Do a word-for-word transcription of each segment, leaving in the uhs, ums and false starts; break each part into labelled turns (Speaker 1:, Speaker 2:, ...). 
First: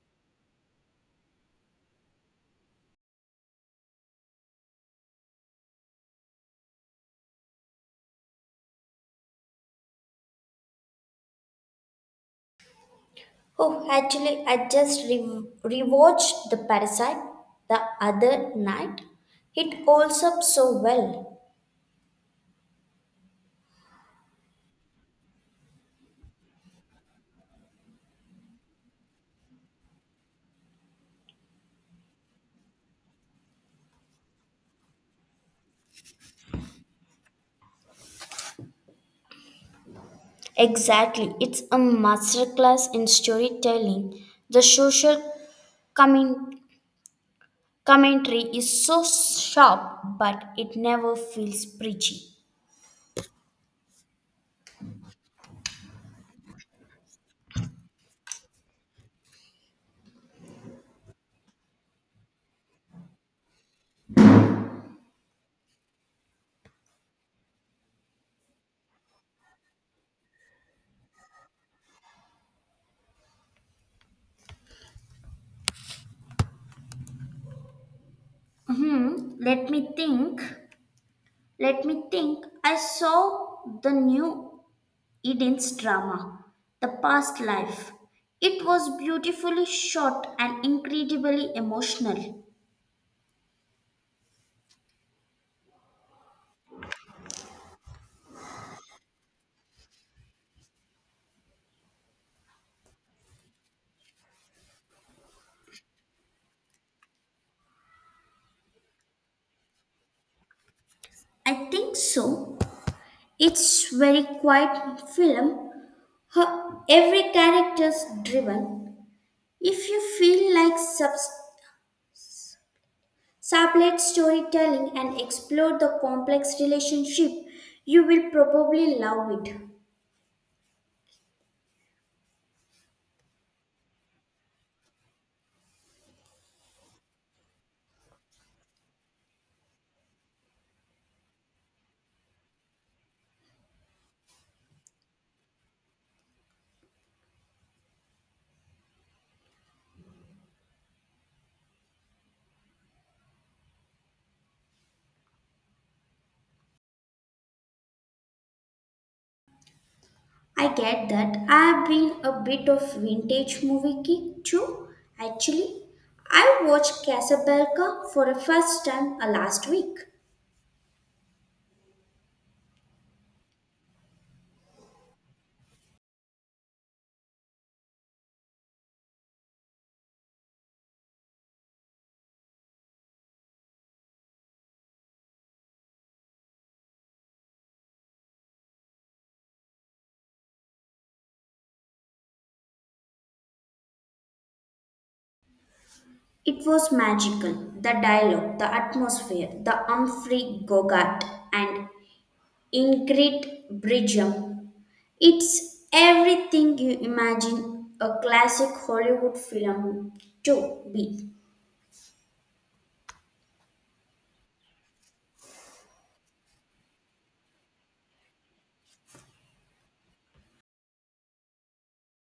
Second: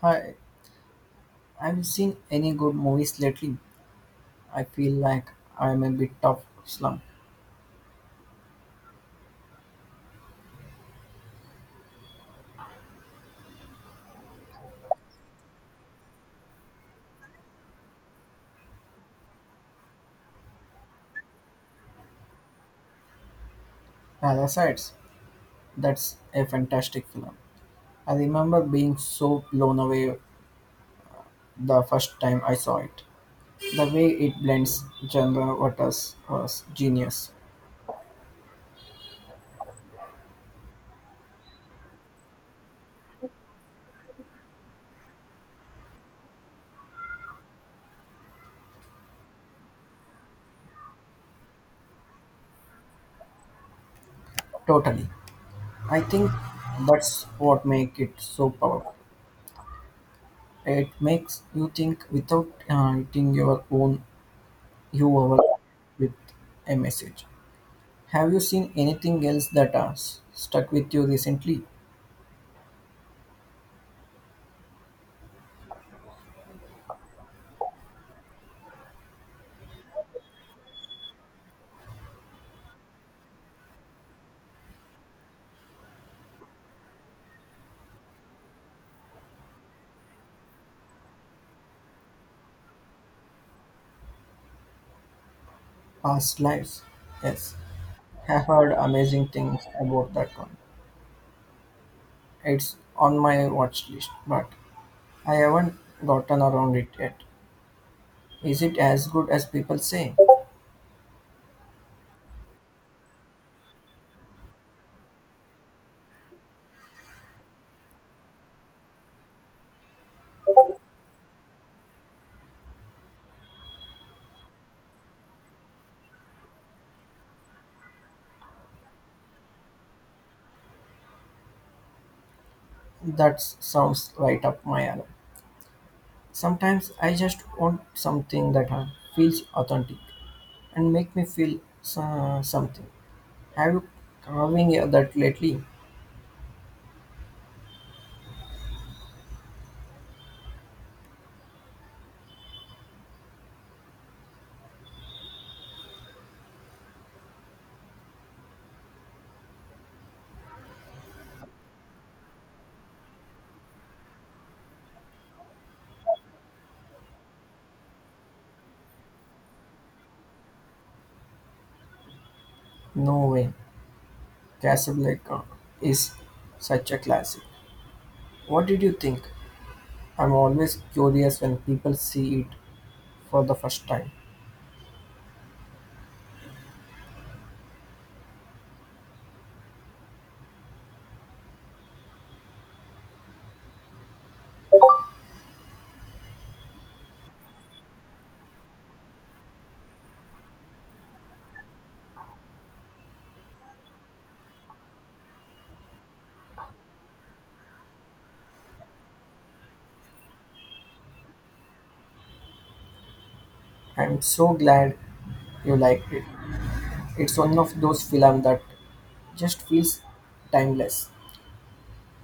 Speaker 1: Hi, have you seen any good movies lately? I feel like I'm a bit of slump.
Speaker 2: Oh, actually, I just re- rewatched The Parasite the other night. It holds up so well.
Speaker 1: Parasites, that's a fantastic film. I remember being so blown away the first time I saw it. The way it blends genre waters was genius.
Speaker 2: Exactly. It's a masterclass in storytelling. The social comment- commentary is so sharp, but it never feels preachy.
Speaker 1: Totally. I think that's what makes it so powerful. It makes you think without uh, hitting your own you over with a message. Have you seen anything else that has stuck with you recently?
Speaker 2: Hmm, let me think. Let me think. I saw the new Eden's drama, The Past Life. It was beautifully shot and incredibly emotional.
Speaker 1: Past lives. Yes, have heard amazing things about that one. It's on my watch list, but I haven't gotten around it yet. Is it as good as people say?
Speaker 2: I think so. It's very quiet film. Her- Every character's driven. If you feel like subs- sublet storytelling and explore the complex relationship, you will probably love it.
Speaker 1: That sounds right up my alley. Sometimes I just want something that uh, feels authentic and make me feel so- something. Have you carving that lately?
Speaker 2: I get that. I've been a bit of vintage movie geek too, actually. I watched Casablanca for the first time uh, last week.
Speaker 1: No way. Casablanca is such a classic. What did you think? I'm always curious when people see it for the first time.
Speaker 2: It was magical. The dialogue, the atmosphere, the Humphrey Bogart and Ingrid Bridgman. It's everything you imagine a classic Hollywood film to be.
Speaker 1: I'm so glad you liked it. It's one of those films that just feels timeless.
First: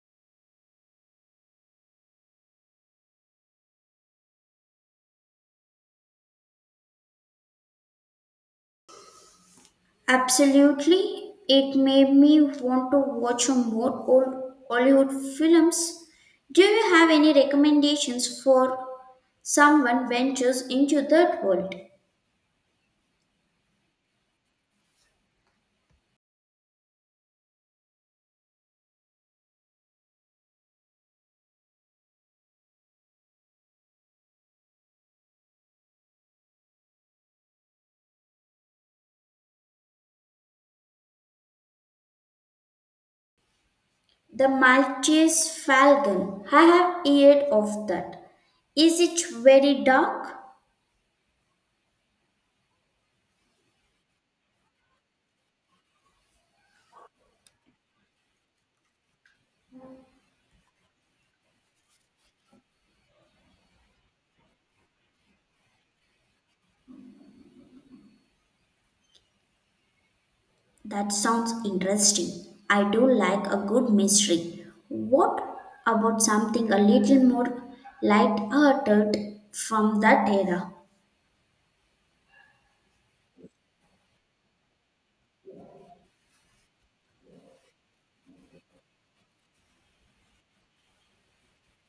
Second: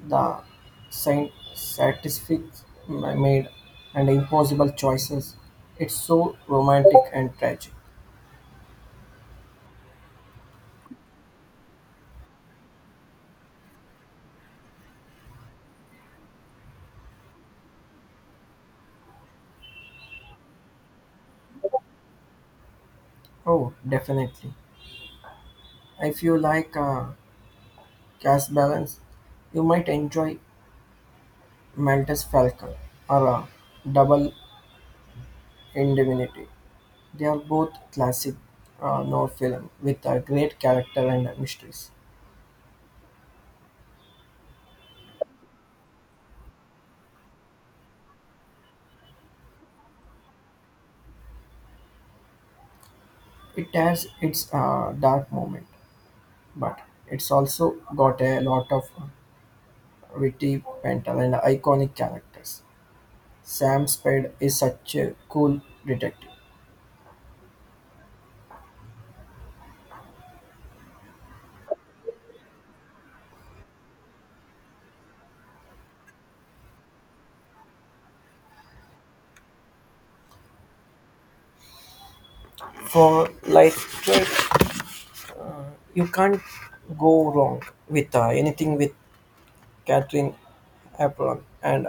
Speaker 1: The saint satisfic made and impossible choices. It's so romantic and tragic.
Speaker 2: Absolutely. It made me want to watch some more old Hollywood films. Do you have any recommendations for someone ventures into that world?
Speaker 1: Oh, definitely. If you like uh, cast balance, you might enjoy Mantis falcon are a double indemnity. They are both classic uh, noir film with a great character and mysteries.
Speaker 2: The Maltese Falcon. I have heard of that. Is it very dark?
Speaker 1: It has its uh, dark moment, but it's also got a lot of witty banter and iconic characters. Sam Spade is such a cool detective.
Speaker 2: That sounds interesting. I do like a good mystery. What about something a little more light-hearted from that era?
Speaker 1: For lightweight, you can't go wrong with uh, anything with Catherine Hepburn and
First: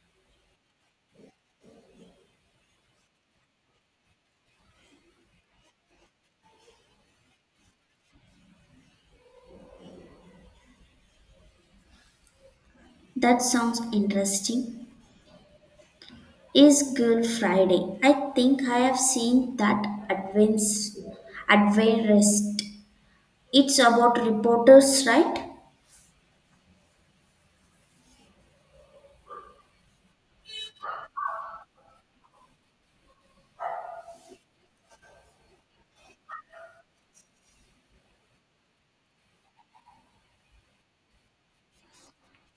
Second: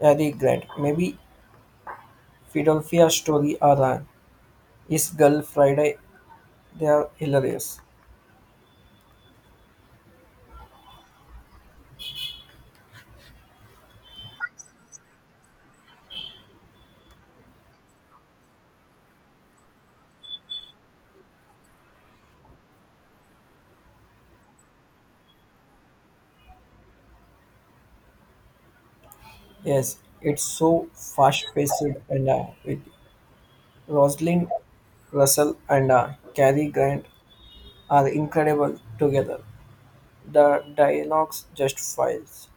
Speaker 1: Harry Grant. Maybe Philadelphia story are uh, is Girl Friday. They are hilarious.
Speaker 2: That sounds interesting. Is Girl Friday? I think I have seen that advance advertised. It's about reporters, right?
Speaker 1: Yes, it's so fast paced and uh, with Rosalind Russell and uh, Cary Grant are incredible together. The dialogues just files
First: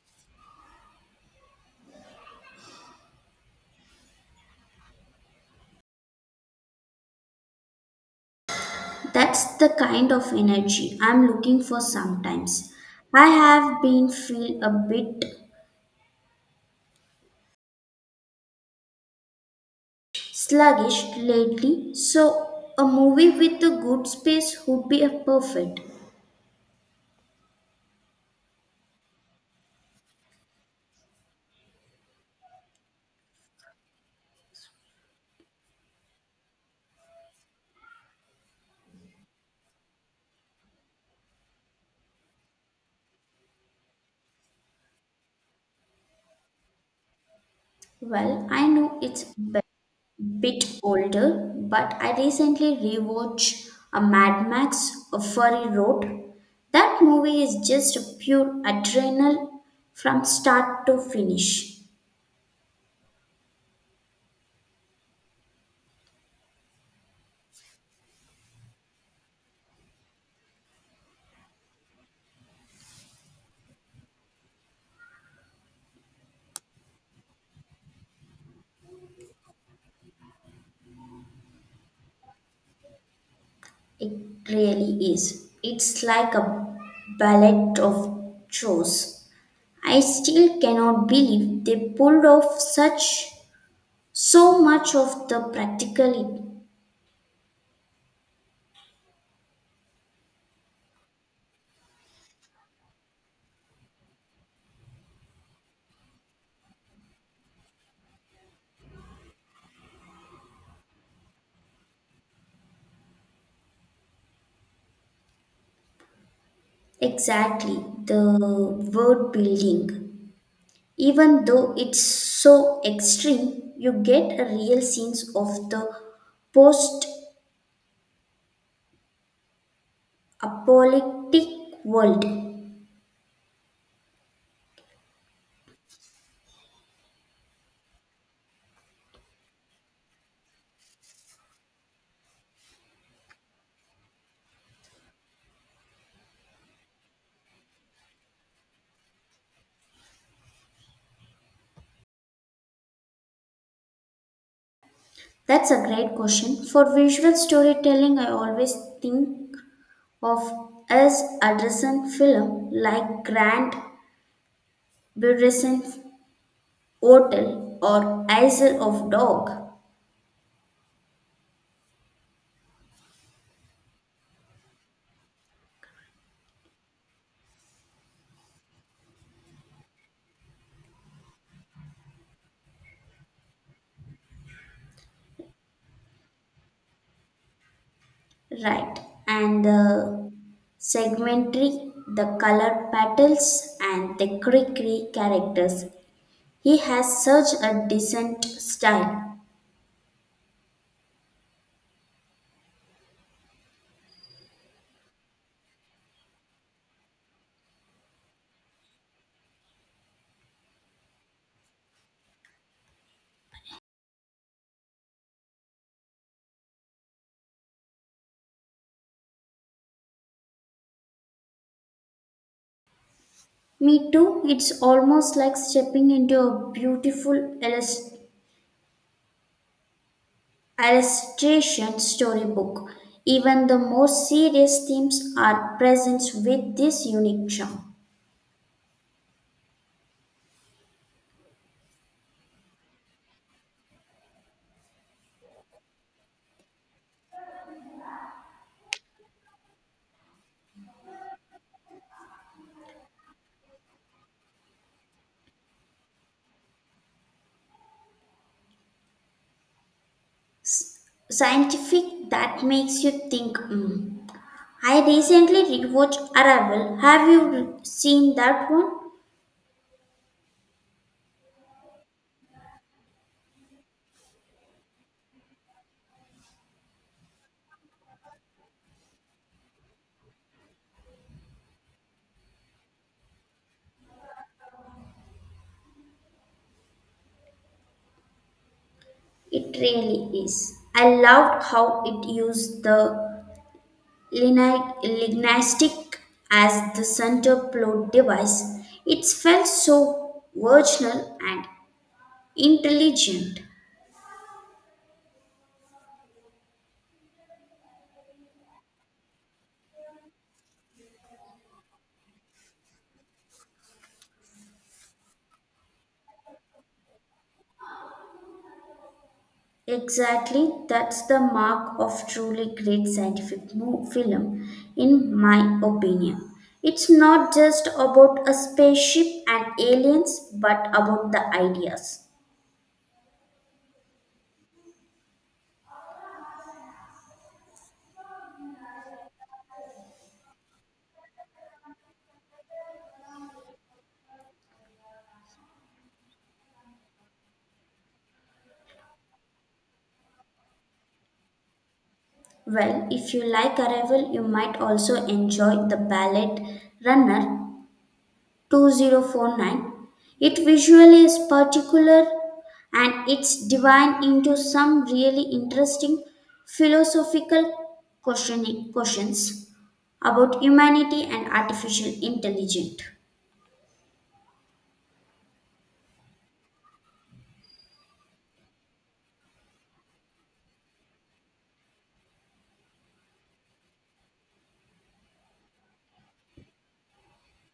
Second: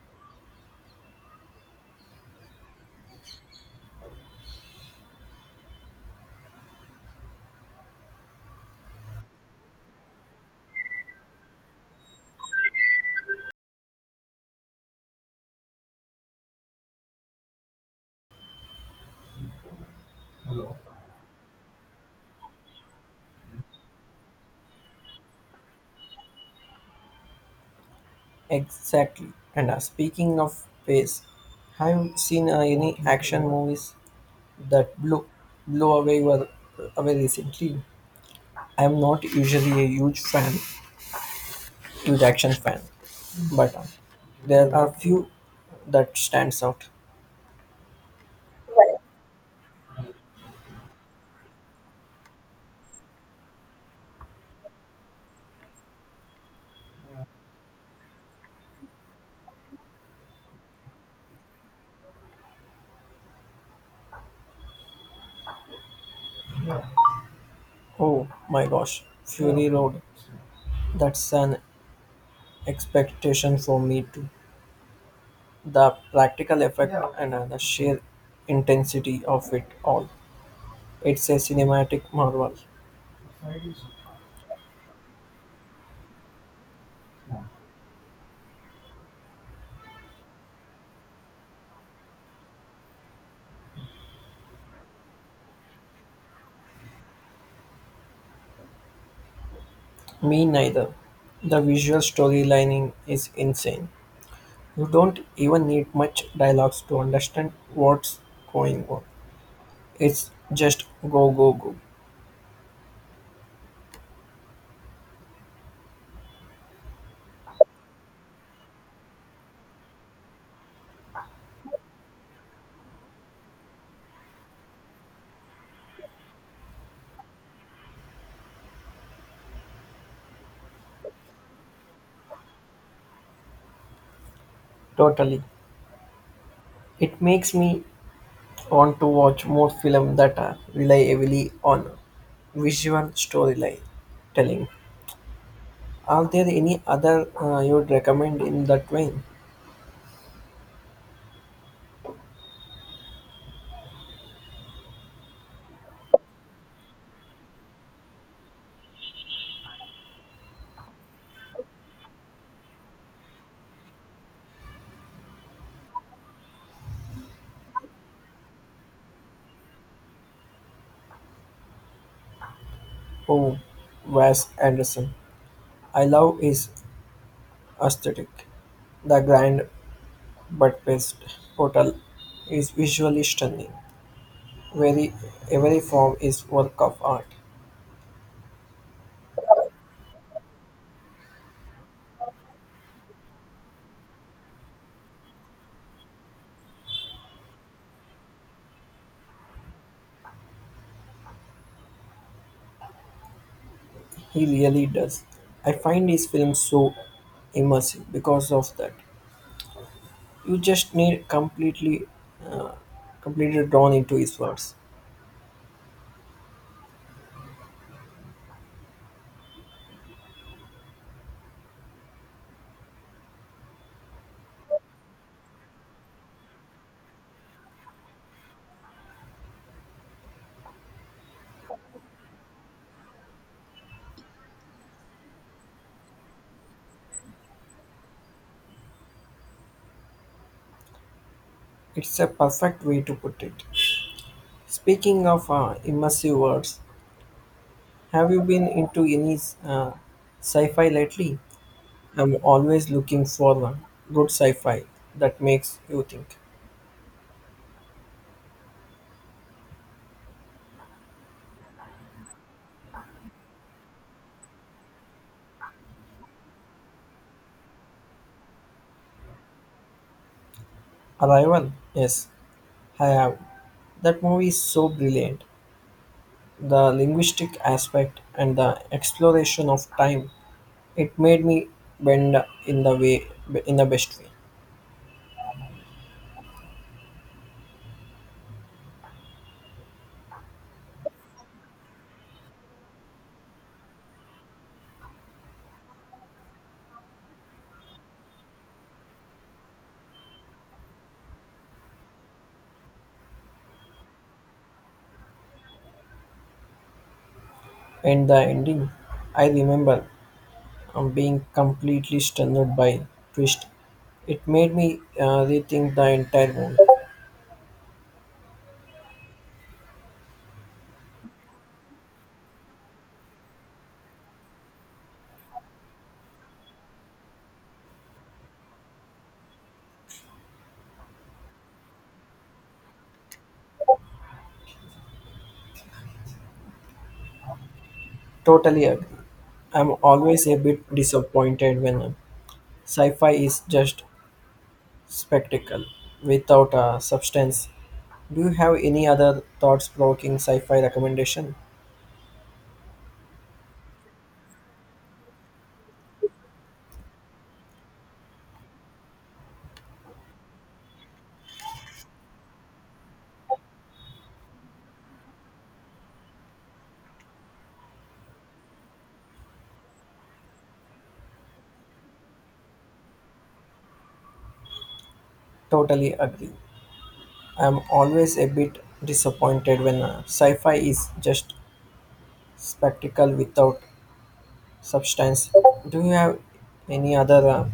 Speaker 2: That's the kind of energy I'm looking for sometimes. I have been feel a bit sluggish lately, so a movie with a good space would be a perfect.
Speaker 1: exactly. And uh, speaking of pace, have you seen uh, any action movies that blew blow away were away recently? I am not usually a huge fan, huge action fan, but uh, there are few that stands out.
Speaker 2: Well, I know it's bit older, but I recently rewatched a Mad Max A Fury Road. That movie is just pure adrenal from start to finish.
Speaker 1: Oh my gosh, Fury Road. That's an expectation for me too. The practical effect and uh, the sheer intensity of it all. It's a cinematic marvel.
Speaker 2: It really is. It's like a ballet of chores. I still cannot believe they pulled off such so much of the practicality.
Speaker 1: Me neither. The visual storylining is insane. You don't even need much dialogues to understand what's going on. It's just go, go, go.
Speaker 2: Exactly, the word building. Even though it's so extreme, you get a real sense of the post apocalyptic world.
Speaker 1: Totally. It makes me want to watch more films that uh, rely heavily on visual storytelling. Are there any other uh, you would recommend in that vein?
Speaker 2: That's a great question. For visual storytelling, I always think of as Anderson film like Grand Budapest Hotel or Isle of Dog.
Speaker 1: Oh, Wes Anderson. I love his aesthetic. The grand but best hotel is visually stunning. Very every form is work of art.
Speaker 2: Right. And the segmentary, the color patterns, and the creaky characters. He has such a decent style.
Speaker 1: He really does. I find his films so immersive because of that. You just need completely, uh, completely drawn into his words.
Speaker 2: Me too, it's almost like stepping into a beautiful illus- illustration storybook. Even the more serious themes are present with this unique charm.
Speaker 1: It's a perfect way to put it. Speaking of uh, immersive words, have you been into any uh, sci-fi lately? I'm always looking for one good sci-fi that makes you think.
Speaker 2: Scientific that makes you think. "Hmm." I recently rewatched Arrival. Have you seen that one?
Speaker 1: Arrival? Yes, I have. That movie is so brilliant. The linguistic aspect and the exploration of time. It made me bend in the way in the best way.
Speaker 2: It really is. I loved how it used the Lini- lignistic as the center plot device, it felt so virginal and intelligent.
Speaker 1: And the ending, I remember um, being completely stunned by twist. It made me uh, rethink the entire movie.
Speaker 2: Exactly, that's the mark of truly great scientific mo- film, in my opinion. It's not just about a spaceship and aliens, but about the ideas.
Speaker 1: Totally agree. I'm always a bit disappointed when sci-fi is just spectacle without a substance. Do you have any other thoughts-provoking sci-fi recommendation?
Speaker 2: Well, if you like Arrival, you might also enjoy The Ballet Runner twenty forty-nine. It visually is particular and it's divine into some really interesting philosophical questioning- questions about humanity and artificial intelligence.
Speaker 1: Totally agree. I'm always a bit disappointed when uh, sci-fi is just spectacle without substance. Do you have any other uh,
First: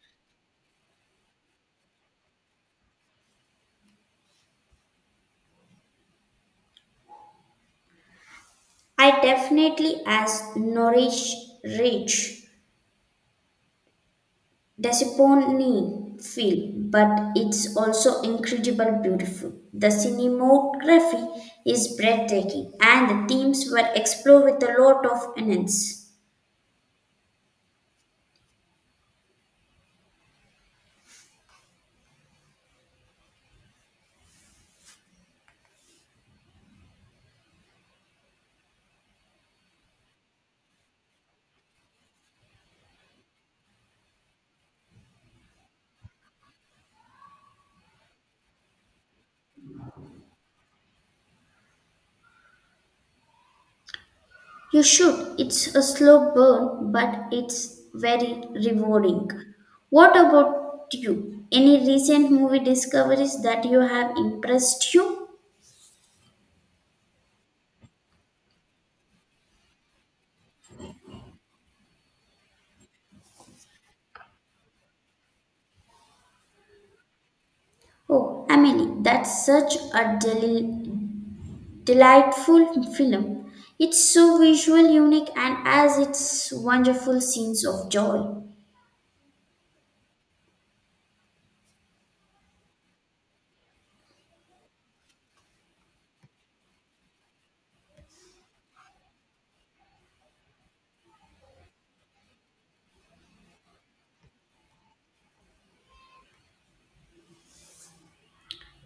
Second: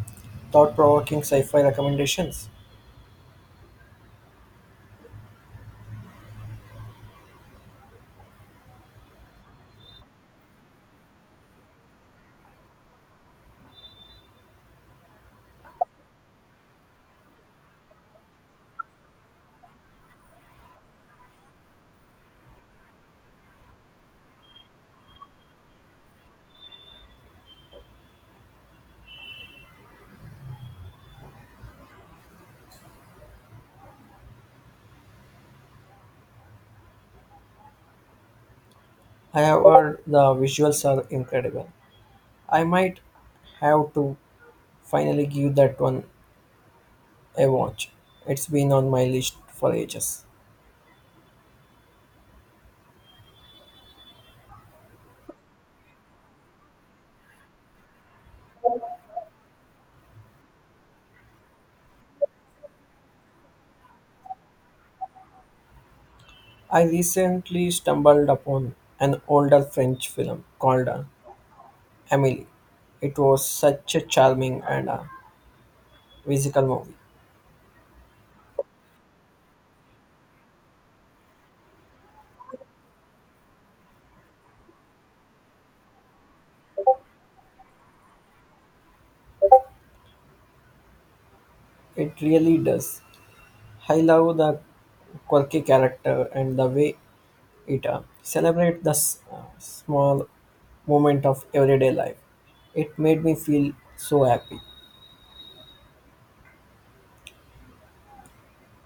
Speaker 1: thought-provoking sci-fi recommendations?
Speaker 2: I definitely as nourish rich disappointing feel, but it's also incredible beautiful. The cinematography is breathtaking and the themes were explored with a lot of innocence.
Speaker 1: I have heard the visuals are incredible. I might have to finally give that one a watch. It's been on my list for ages.
Speaker 2: You should. It's a slow burn, but it's very rewarding. What about you? Any recent movie discoveries that you have impressed you?
Speaker 1: I recently stumbled upon an older French film called uh, Amelie. It was such a charming and uh, whimsical movie.
Speaker 2: Oh, Emily, that's such a deli- delightful film. It's so visual, unique, and has its wonderful scenes of joy.
Speaker 1: It really does. I love the quirky character and the way it uh, celebrates the s- uh, small moment of everyday life. It made me feel so happy.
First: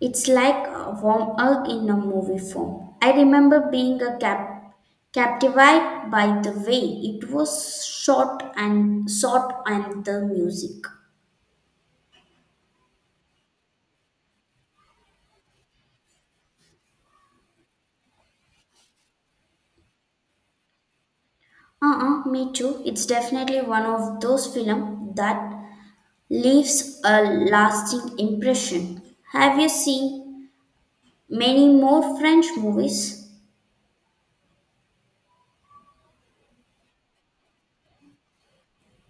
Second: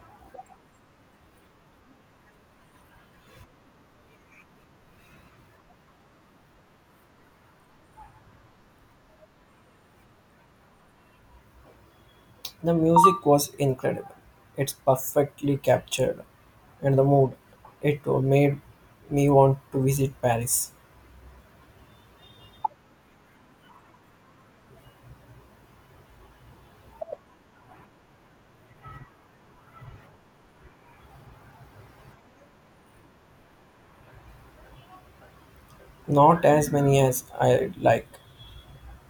Speaker 2: It's like a warm hug in a movie form. I remember being a cap- captivated by the way it was shot and shot and the music.
Speaker 1: The music was incredible. It's perfectly captured and the mood. It made me want to visit Paris.
Speaker 2: Uh-uh, me too. It's definitely one of those films that leaves a lasting impression. Have you seen many more French movies?
Speaker 1: Not as many as I like.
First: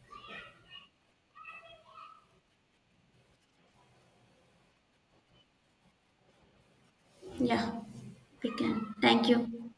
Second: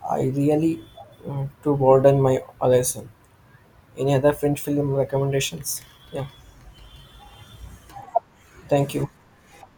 Speaker 1: I really uh, to broaden my horizon. Any other French film recommendations? Yeah,
Speaker 2: Yeah, we
Speaker 1: thank
Speaker 2: can.
Speaker 1: you.
Speaker 2: Thank you.